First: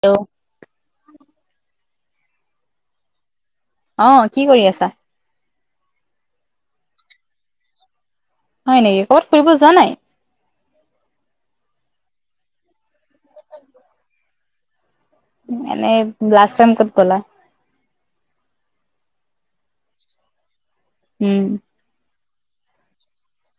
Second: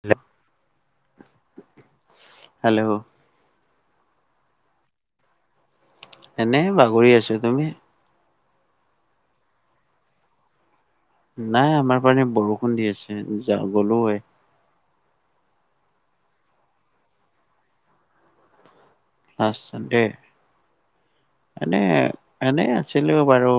Hello? Hello অ' কি কৰি আছা? এনে বাগৰি আছো, তুমি? হয় নেকি কৰবাত ফুৰিব যোৱা নাই? নাই আমাৰ পিনে বৰষুণ দি আছে যা গ'লো হয়। মানে লাষ্ট টাইম ক'ত গ'লা? [unintelligible] উম মানে এনেই আছিলো বাৰু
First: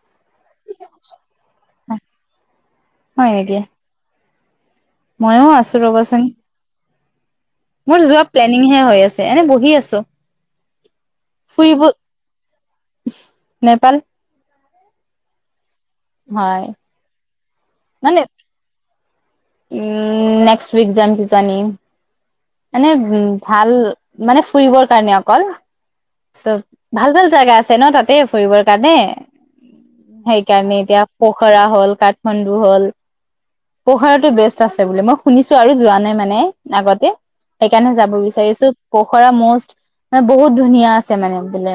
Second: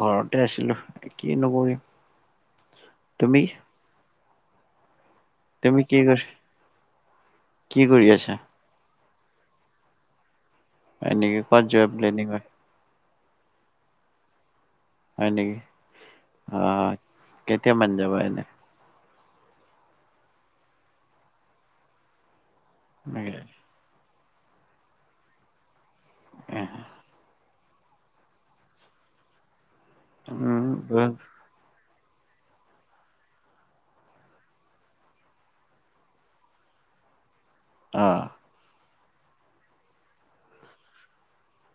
ঘৰত। তে আছিলো, কিনো কৰিম, হয় তুমি? নেকি ময়ো আছো তুমি কি ৰ'বাচোন। কৰি কি মোৰ কৰি যোৱা আছা প্লেনিংহে হৈ আছে এনে বহি আছো। হয় নেকি? ক'ত ফুৰিব যোৱা প্লেনিং হ নেপাল। হয় নেকি? হয় কেতিয়া মানে যাব এনে? উম নেক্সট ৱীক যায় কিজানি মানে উম ভাল মানে ফুৰিবৰ কাৰণে অকল। চব ভাল ভাল জাগা আছ আছে ন তাতে ফুৰিবৰ কাৰণে উম সেইকাৰণে এতিয়া পোখৰা হ'ল। কাঠমাণ্ডু হ'ল পোখৰাতো বেষ্ট আছে বুলি মই শুনিছো আৰু যোৱা নাই মানে আগতে সেইকাৰণে অ যাব বিচাৰিছো। পোখৰা মষ্ট বহুত ধুনীয়া আছে মানে বোলে,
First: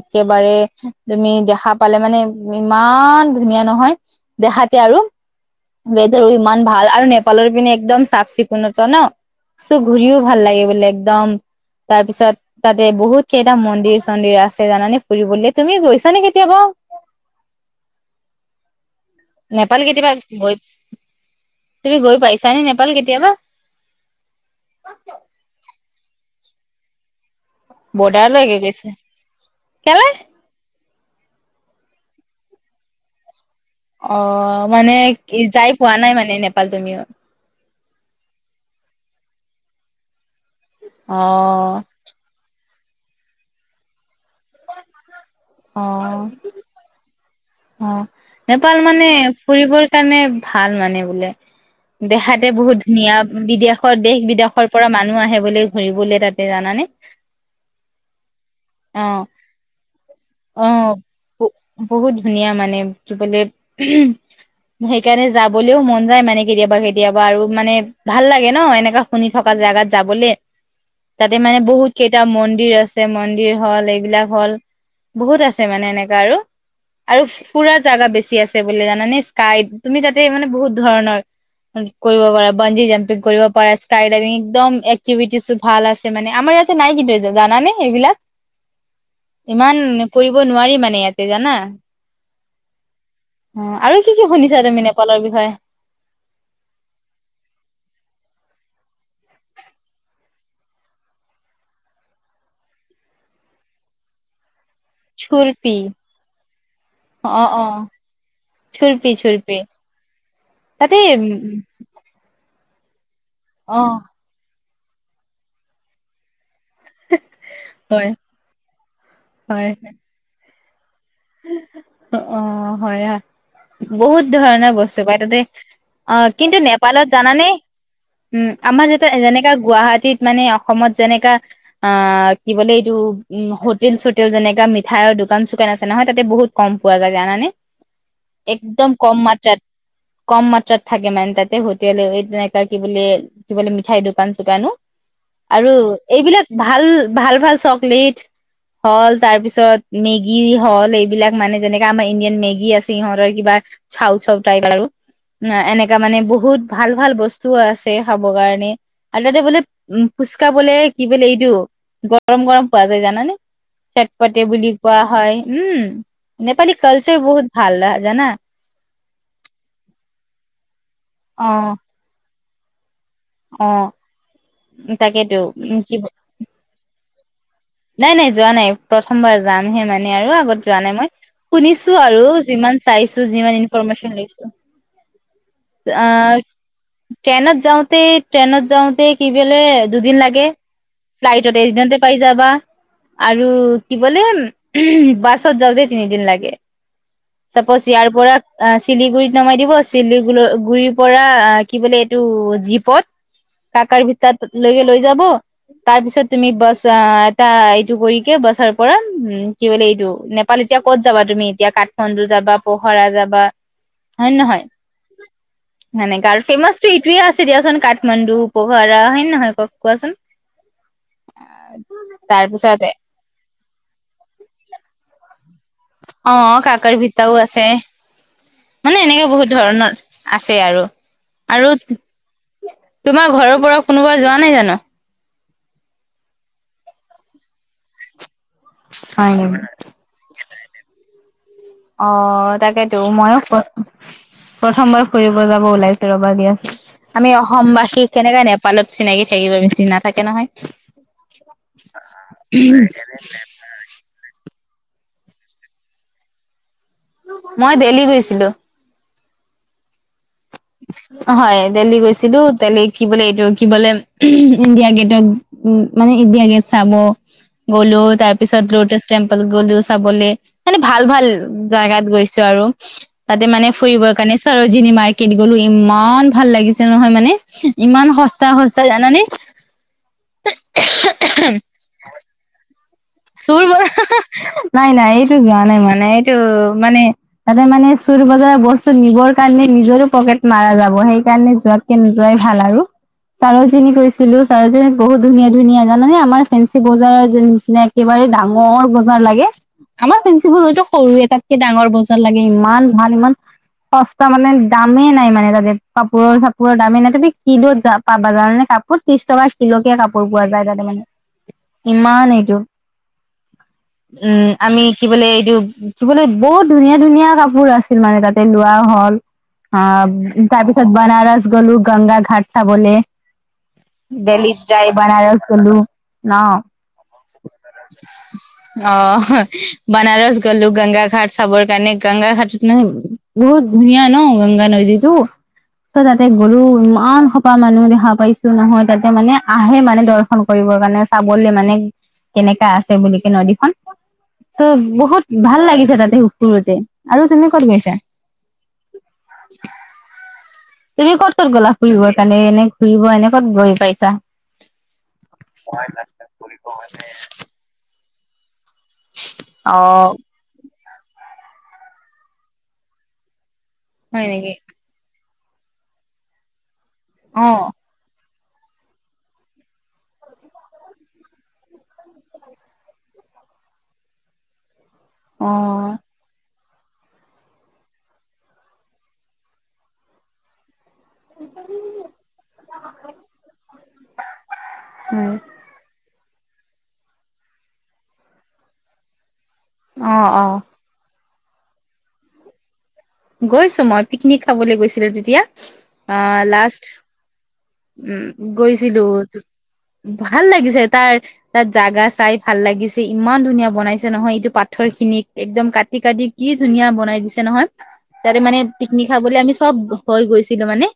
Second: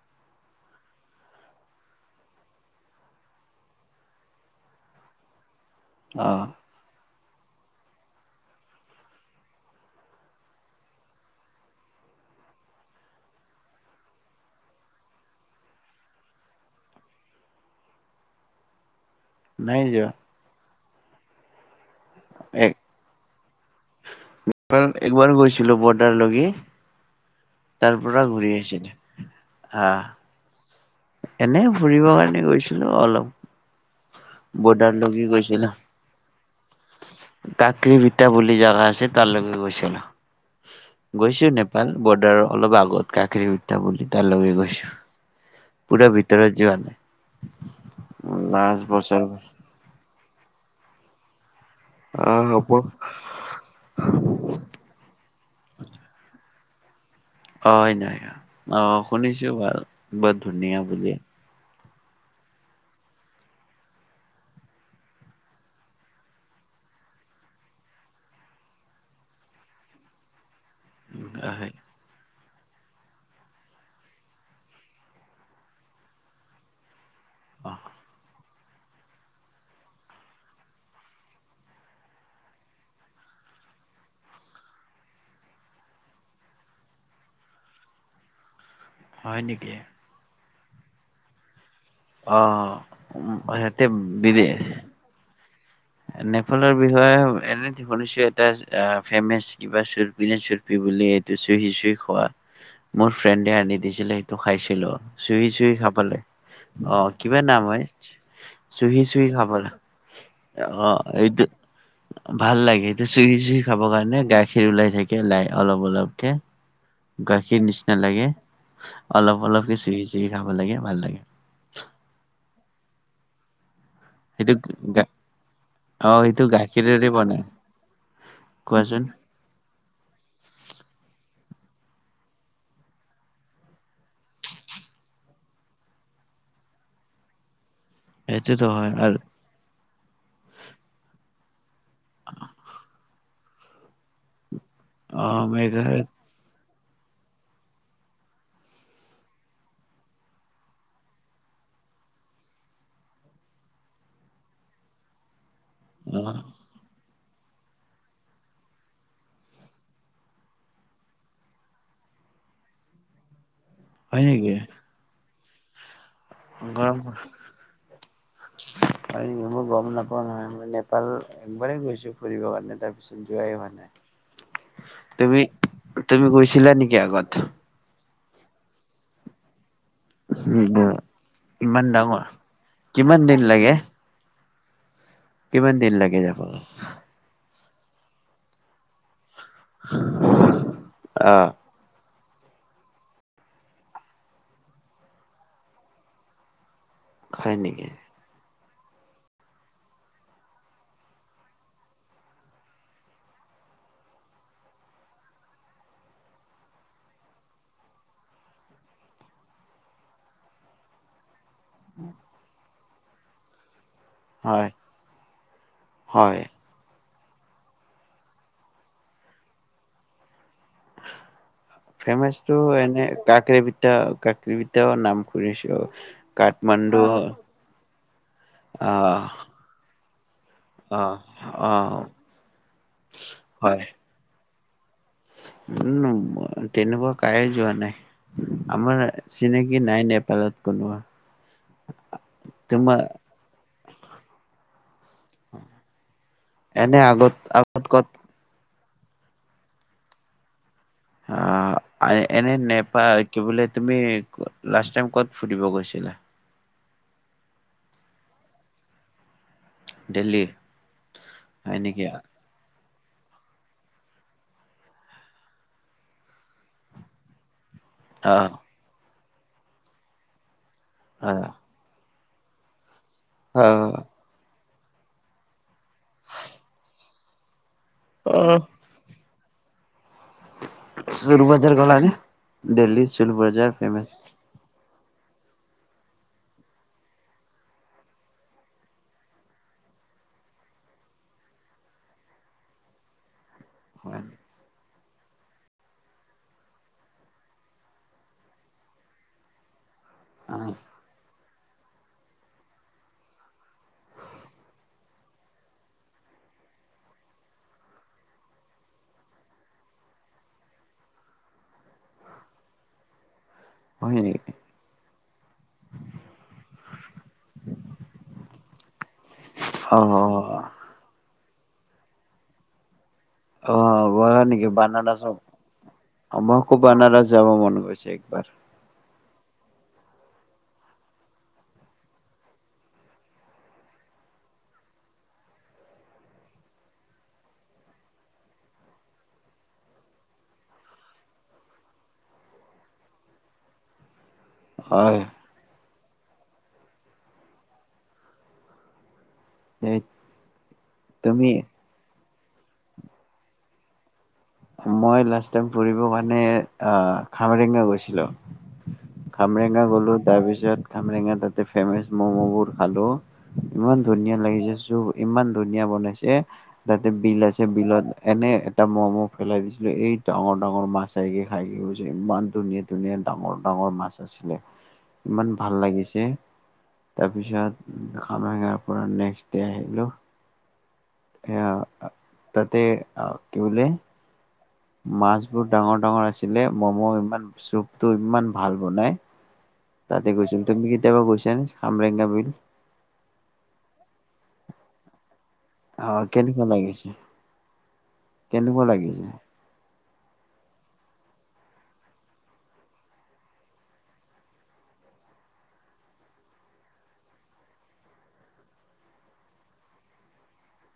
একেবাৰে তুমি দেখা পালে মানে ইমান ধুনীয়া নহয়, দেখাতে আৰু অ ৱেডাৰো ইমান ভাল আৰু ন লৰ পিনে একদম চাফ চিকুণ ত ন চো ঘূৰিও ভাল লাগে বোলে একদম। তাৰ পিছত তাতে বহুত কেইটা মন্দিৰ চন্দিৰ আছে জানানে ফুৰিবলৈ, তুমি গৈছা নে কেতিয়াবা? নাই নেপাল যোৱা কেতিয়াবা গৈ তুমি গৈ পাইছানে, নেপাল একবাৰ কেতিয়াবা। একবাৰ [unintelligible] পৰা বৰ্ডাৰ ঘূৰি লৈকে আহিছিলো গৈছে হা কেলে। এনে ফুৰিব কাৰণে গৈছিলো অলপ। অ,, মানে বৰ্ডাৰলৈকে কি গৈছিলো। যাই পোৱা নাই মানে নেপাল। পালদমীয়া [unintelligible] সীতা বুলি জাগা আছে তাৰ লৈকে গৈছিলো। অ গৈছো নেপাল বৰ্ডাৰৰ অলপ আগত। কত কাখেৰী উল্টা পুল্টা লৈ গৈছো অ পুৰা ভিতৰত যোৱা নাই। অ, 'নেপাল লাষ্ট মানে বছৰ ফুৰিবৰ কাৰণে ভাল। ভাল মানে বোলে। অ' দেখাতে হ'ব। বহুত ধুনীয়া, বিদেশৰ- দেশ বিদেশৰ পৰা মানুহ আহে বোলে ঘুৰিবলে তাত। জানা নে। হয় নাই আও অ' শুনিছো ভাল, বৰ অ ধুনীয়া বুলি। বহুত ধুনীয়া মানে দেখিবলৈ, সেইকাৰণে যাবলৈও মন যায় মানে কেতিয়াবা কেতিয়াবা আৰু মানে ভাল লাগে ন এনেকা শুনি থকা জেগাত যাবলে। তাতে, মানে অ' বহুত কেইটা মন দিৰ আছে, মন্দিৰ হ'ল, এইবিলাক হ'ল বহুত আছে মানে এনেকা আৰু। আৰু ফুৰা জাগা বেছি আছে। ছে বোলে জানানে। স্কাই, তুমি তাতে মানে বহুত ধৰণৰ কৰিব পাৰা। বঞ্জি জাম্পিং কৰিব পাৰা, স্কাইডাইভিং, একদম এক্টিভিটিজো ভাল আছে মানে, আমাৰ ইয়াতে নাই কিন্তু জানানে এইবিলাক হয় নেকি? ইমান কৰি ব নোৱাৰি মানে ইয়াতে জানা। অ', অ সিহঁতে আৰু কি কি দি দিয়ে। শুনিছা তুমি নেপালৰ বিষয়ে নেপালৰ বিষয়ে এনে শুনিছো এটা ফেমাচ কিবা চুৰপি নে চুৰপি বুলি এইটো চুহি চুহি খোৱা, মোৰ ফ্ৰেণ্ডে আনি দিছিলে, সেইটো খাইছিলোঁ। লো। চুহি, চুহি চুৰপি খাবলৈ, অ কিবা নাম হয়, চুহি চুৰপি চুহি খাব চুৰপি লা তাতে অ', এইটো ভাল লাগে। চুহি চুহি অ খাব কাৰণে গাখ খীৰ ওলাই থাকে লাই, অলপ অলপকে। গাখীৰ নিচিনা হয় লাগে। অলপ হয় অলপকে চুহি- চুহি খাব লাগে, ভাল লাগে। অ', হয় আ বহুত সেইটো ধৰণৰ বস্তু গা পায় তাতে, অ' সেইটো কিন্তু নেপালত গাখীৰেৰে বনাই জানানে, উম, আমাৰ কোৱাচোন যাতে যেনেকা গুৱাহাটীত মানে অসমত যেনেকা অ', কি বোলে এইটো, উম, হোটেল চোটেল যেনেকা মিঠাইৰ দোকান চুকান আছ ছে নহয়, তাতে বহুত কম পোৱা যায় জানানে? সেইটোতো একদম হয় কম আৰু মাত্ৰাত কম মাত্ৰাত থাকে মানে তাতে হোট [unintelligible] কি বুলি কি বোলে, মিঠাইৰ দোকান চোকানো অ আৰু মেঘালয়ত এইবিলাক ভাল, ভাল- ভাল চকলেট, হ'ল তাৰপিছত মেগি হ'ল এইবিলাক মানে যেনেকে আমাৰ ইণ্ডিয়ান মেগী আছে, সিহঁতৰ কিবা চাউ চাউ টাইপ আৰু। না, এনেকা মানে অ বহুত ভাল ভাল বচ তু আছে খাব কাৰণে, আৰু তাতে বোলে ফুচকা বোলে কি বোলে এইটো, গৰম গৰম পোৱা যায় জানানে। হয় চটপটি নেকি বুলি কোৱা হয়। উম'। নেপালী গৰম হয় কালচাৰ বহুত ভাল জানা। [inaudible] [unintelligible] একবাৰেই গৈছো অ ফুৰিবৰ কাৰণ [unintelligible] যোৱাই অ হোৱা নাই। তাকেতো তুমি উম কি তুমি গৈছিলা নেকি আগত। [inaudible] নাই নাই যোৱা নাই প্ৰথমবাৰ যা সে মানে আৰু আগত যোৱা উ নাই মই, ইমান শুনিছো ডাঙৰ আৰু যিমান কিমান চাইছো দিন যিমান লাগে ইনফৰমেশচন লৈছোঁ। কিমান দিন লাগে যাব অ' ট্ৰেনত যাওঁতে ট্ৰেনত যাওঁতে কি বেলে দুদিন লাগে, আহ ফ্লাইটত এইদিনতে পাই যাবা, আৰু কি বোলে উ বাছত যাওঁতে তিনিদিন লাগে। হয় নেকি চাপজ ইয়াৰ পৰা অ' শিলিগুড়িত নমাই দিব শিলি গুড়িৰ পৰা কি বোলে এইটো জীপত, কাকাৰ ভিতত লৈকে লৈ যাব তাৰ পিছত তুমি বাছ এটা এইটো কৰিকে বাছৰ পৰা উম, কি বোলে এইটো নেপাল এতিয়া ক'ত যাবা তুমি। [unintelligible] কাঠমাণ্ডু যাবা পোহৰা যাবা। হয় ন নহয়। ন নাই কাৰ হয় ফেমছটো এইটোৱে আছে দিয়াচোন কাঠমাণ্ডু উপহাৰা হয় নে নহয় কওঁক কোৱাচোন? তাৰ ফেমাচটো পিছতে এনে কাক্ৰি বিদ্যা, কাক্ৰি বিদ্যাও নাম দুইশ অ' কাক্ৰি বিদ্যাও আছে। মানে আহ এনেকে বহুত ধৰণৰ আছে আৰু। আহ আৰু আহ তোমাৰ ঘৰৰ পৰাওঁ কোনোবা যোৱা নাই জানো? উম্, তেনেকুৱা কায়ে যোৱা নাই। আমাৰ হয় নেকি? চিনাকি নাই নেপালত কোনোৱে। অ' তাকেতো মইয়ো ফোন প্ৰথমবাৰ ফুৰিব যাব ওলাইছো ৰ'বা দিয়াচোন। এনে আগত আমি আগত অসমবাসী ক'ত কেনেকে নেপালত চিনাকি থাকিব বেছি, নাথাকে নহয়। অ' এনে নেপায়, কি বুলে তুমি লাষ্ট টাইম ক'ত ফুৰিব গৈছিলা? মই দেলি গৈছিলোঁ। দিল্লী? হয়, দিল্লী গৈছিলোঁ, দেলি কি বোলে এইটো, কি বোলে ইণ্ডিয়া গেটতক, মানে ইণ্ডিয়া গেট চাব গ'লো, তাৰ আহ পিছত লটাছ টেম্পল গ'লো চাবলে। মানে ভাল, ভাল আহ জাগাত গৈছোঁ আৰু তাতে মানে আহ ফুৰিবৰ কাৰণে চৰো জিনিমাইক [unintelligible] গ'লো, ইমান ভাল লাগিছে নহয়, মানে ইমান সস্তা, সস্তা জানানে? চুৰ বজাৰ গ'লা নে দিল্লী? চোৰ চুৰ বজাৰ ব ফেমাচ নাই, নাই এইটো যোৱা নাই মানে, এইটো মানে তাতে মানে চুৰ বজাৰৰ বস্তু নিবৰ কাৰণে নিজৰো পকেট মাৰা যাব। সেইকাৰণে যোৱাতকে নোযোৱাই ভাল আৰু। সৰোজনী হয় গৈছিলো সৰোজনীত বহুত ধুনীয়া, ধুনীয়া জানেনে আমাৰ ফেঞ্চি বজাৰৰ নিচিনা ইমানে ডাঙৰ বজাৰ লাগে। আমাৰ আহ, ফেন্ঞ্চিবজাৰটো সৰু এটাত কি ডাঙৰ বজাৰ লাগে। ইমান ভাল, ইমান সস্তা মানে দামেই নাই মানে তাতে, কাপোৰৰ চাপোৰৰ দামেই নাই, তাতে কিলোত যাপ পাবা জানানে, কাপোৰ ত্ৰিশ টকা কিলোকে কাপোৰ পোৱা যায় তাতে মানে ইমান এইটো হয় উম নেকি? আমি কি বোলে এইটো কি বোলে বহুত ধুনীয়া ধুনীয়া কাপোৰ আছিল মানে তাতে লোৱা হ'ল অ আহ তাৰ পিছত বানাৰস গ'লো গংগা ঘাট চাবলে অ' গলা দেল্লীত নেকি যাই বনাৰস বানাৰসত। আমাৰকো বানাৰস যাব মন গৈছে একবাৰ। অহ। বানাৰস গলো গংগা ঘাট চাবৰ কাৰণে, গংগা ঘাট মানে বহুত ধুনীয়া ন গংগা নদীতটো চ তাতে গৰু ইমান সোপা মানুহ দেখা পাইছো নহয় তাতে মানে আহে মানে দৰ্শন কৰিবৰ কাৰণে চাবলে মানে কেনেকা আছে বুলি কে নদীখন। চ' হয় বহুত ভাল লাগিছে তাতে [unintelligible] আৰু তুমি ক'ত গৈছা? [inaudible] তুমি ক'ত ক'ত গ'লা‌ ফুৰিব? সেইকাৰণে এনে ঘূৰিব এনে কত গৈ পাইছা? মই লাষ্ট টাইম ফুৰিব কাৰনে আ, খামৰেঙা গৈছিলোঁ। খামৰেঙা গ'লো, অ' তাৰপিছত খামৰেঙাত তে ফেমাচ ম'মবোৰ খালো! ইমান হয় ধুনীয়া নেকি? লাগিছে চো ইমান ধুনীয়া বনাইছে! তাতে বিল আছে, অ' বিলত এনেই এটা ম'ম পেলাই দিছিলোঁ। এই ডাঙৰ-ডাঙৰ মাছ আহি খাই কি গৈছে ইমান ধুনীয়া-ধুনীয়া ডাঙৰ-ডাঙৰ মাছ আছিলে। ইমান ভাল অ' লাগিছে। তাৰপিছত আমাৰ গাঁৱৰ পৰা নেক্সট ডে আহিলোঁ। এ তাতে কিহলে [unintelligible] হয়। মাছবোৰ ডাঙৰ-ডাঙৰ আছে। লে ম'ম ইমান চুপটো ইমান ভাল বনাই। তাতে অ' গৈছো। অ' তুমি কেতিয়াবা গৈছা? অমৰেগা বিল? গৈছোঁ মই, পিকনিক খাবলৈ গৈছিলোঁ তেতিয়া। অ' কেনেকুৱা লাষ্ট লাগিছে উম' কেনেকুৱা গৈছিলোঁ। লাগিছে ভাল লাগিছে তাৰ তাত জাগা চাই ভাল লাগিছে, ইমান ধুনীয়া বনাইছে নহয় এইটো পাথৰ খিনিক একদম কাটি-কাটি কি ধুনীয়া বনাই দিছে নহয়। তাতে মানে পিকনিক খাবলৈ আমি চব হৈ গৈছিলোঁ মানে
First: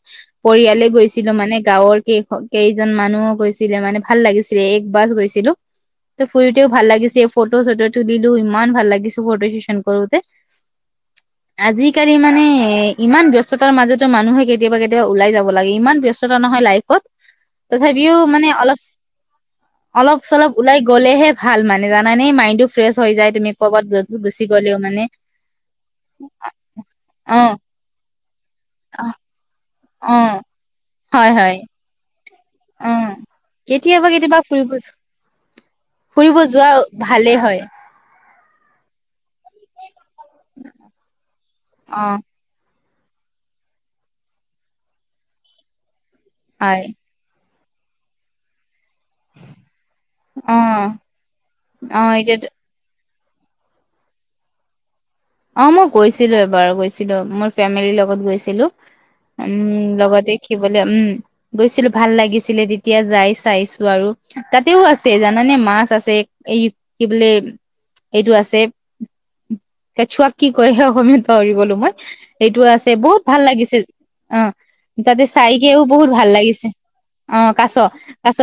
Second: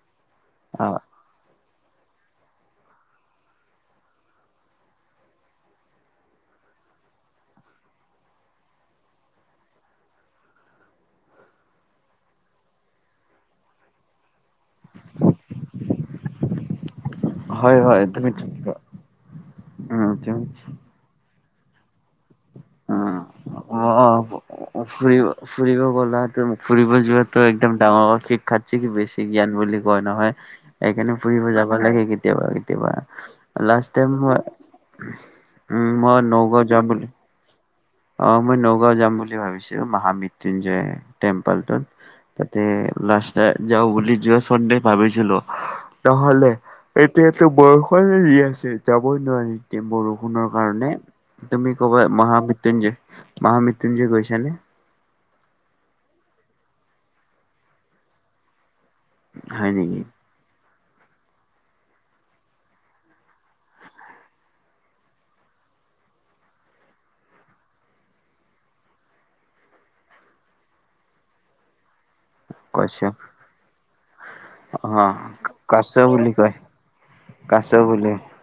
পৰিয়ালে অ গৈছিলোঁ মানে গাঁৱৰ কেই কেইজন মানুহো গৈছিলে মানে ভাল লাগিছিলে, এক বাছ গৈছিলোঁ। ত ফুৰিতেও ভাল লাগিছিল, ফটো চটো তো দিলো ইমান ভাল লাগিছো ফটো শুশন কৰোতে। আজি আজিকালি মানে এ ইমান ব্যস্ততাৰ মাজতো মানুহে কেতিয়াবা কেতিয়াবা ওলাই যাব লাগে, ইমান ব্যস্ততা নহয় লাইফত। হয় হয় তথাপিও তুমি মানে ঠিক অলপ, উম অলপ তুমি চলপ ওলাই গলেহে, ভাল মানে জানা নে, মা - টো ফ্ৰেছ হৈ যায়, তুমি অ কৰবাত অ গুচি গলে মানে, ফুৰিব ফুৰিব গ'লা তুমি ফুৰিব যোৱাত অ তই একদম দা অ, [unintelligible] থাতচি, বেছি জ্ঞান বুলি। কয় অ নহয়, এইকাৰনে হয় ফুৰিব হয় যাব লাগে। কেতিয়াবা কেতিয়াবা, উম, অঁ লাষ্ট কেতিয়াবা টাইম মই, কেতিয়াবা ফুৰিব মই ফুৰিব নৌ ঘৰত যোৱা যাম বুলি ভালেই হয়। অঁ মই ন'গাঁও জাম বুলি ভাবিছোঁ মহামিত। দিনযায় তেমপাল টোত অ', তাতে, লাষ্ট ইয়েৰ, যাও বুলি যোৱা চনতে ভাবিছিলো। নহ'লে হয় এতিয়া, বৰষুণে দি আছে। যাবই নোৱাৰি, এতিয়া বৰষুণৰ অ', কাৰণে। তুমি কবা অ', এতিয়াতো মহামিত। যে মহা মৃতুঞ্জয় গৈছ নে? অ মই গৈছিলো এবাৰ গৈছিলো মোৰ ফেমিলিৰ লগত গৈছিলো। হয় উম নেকি? লগতে খি বোলে উম গৈছিলো ভাল লাগিছিলে তেতিয়া যায় কেঁচুৱাক কি কয় অসমীয়াত পাহৰি গলোঁ মই। সেইটো আছে কশ্যপ বহুত ভাল লাগিছে অঁ অ' তাতে চাইগে কাছ বহুত ভাল বুলি কয় লগিছে কাছ অঁ কাছ।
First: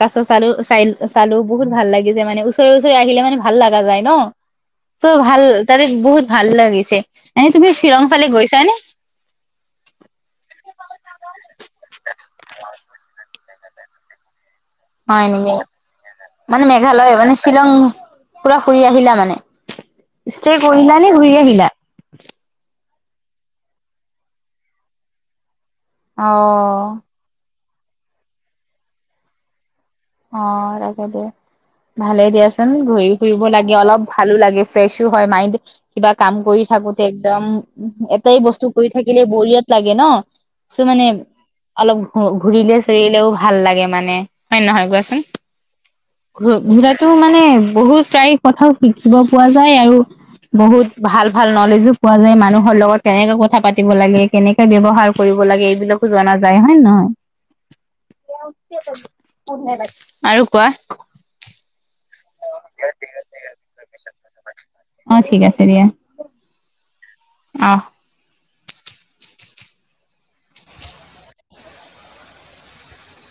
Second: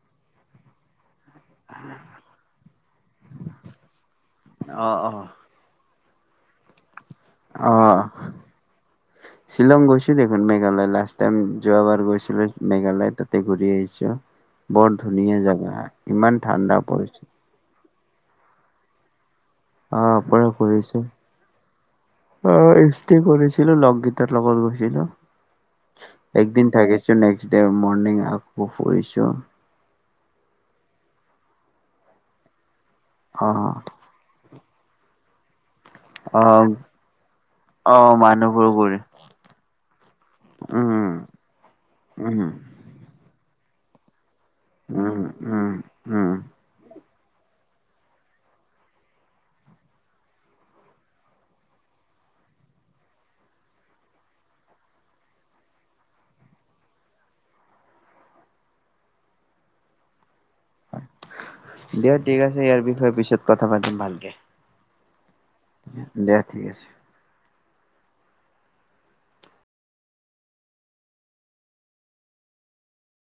কাছ চাৰ চাই। চালো বহুত ভাল লাগিছে মানে ওচৰে ওচৰে আহিলে মানে ভাল অ' লগে। বহুত ভাল লাগিছে। অহ শ্বিলং ফালে গৈছা নে ছিলং গৈছলোঁ মেঘালয় লাষ্ট টাইম যোৱাবাৰ গৈছোঁ মেঘালয় তাতে। ঘূৰি আহিছো। বৰ হয় ধুনীয়া নেকি জাগা ইমান মানে ঠাণ্ডা। মেঘালয় মানে শ্বিলং পুৰা ফুৰি আহিলা মানে। অহ ওপৰে ষ্টে ওপৰে কৰিলা গৈছে নে ঘূৰি আহিলা [unintelligible] কৰিছিলো লগীতাৰ লগত গৈছিলো। অ একদিন থাকিছো নেক্স ডে মৰ্নিং ফু ফু আহিছ? অঁ তাছতে ভালেই দিয়াচোন। টো হেৰি কৰিব অ লাগে অলপ, ভালো লাগে। ফ্ৰেছো হয় মাইণ্ড কিবা কাম অ কৰি থাকোতে একদম অ এটাই বস্তু মানুহবোৰ কৰি ঘূৰি থাকিলে বৰিয়াত লাগে ন' কিছুমানে উম অলপ ঘ উম ঘূৰিলে চৰিলেও ভা ভাল লাগে মানে হয় নে নহয়? উম উম উম। টো মানে বহুত তাৰ কথাও শিকিব পোৱা যায় আৰু বহুত ভাল ভাল নলেজো পোৱা যায় মানুহৰ লগত কেনেকে কথা পাতিব লাগে, কেনেকে ব্যৱহাৰ কৰিব লাগে এইবিলাকো জনা যায় হয়ে নহয়? [unintelligible] আৰু কোৱা। দিয়া ঠিক আছে ইয়াৰ বিষয়ে পিছত কথা পাতিম ভালকে। অঁ ঠিক আছে। দিয়া ঠিক আছে। অঁহ [unintelligible]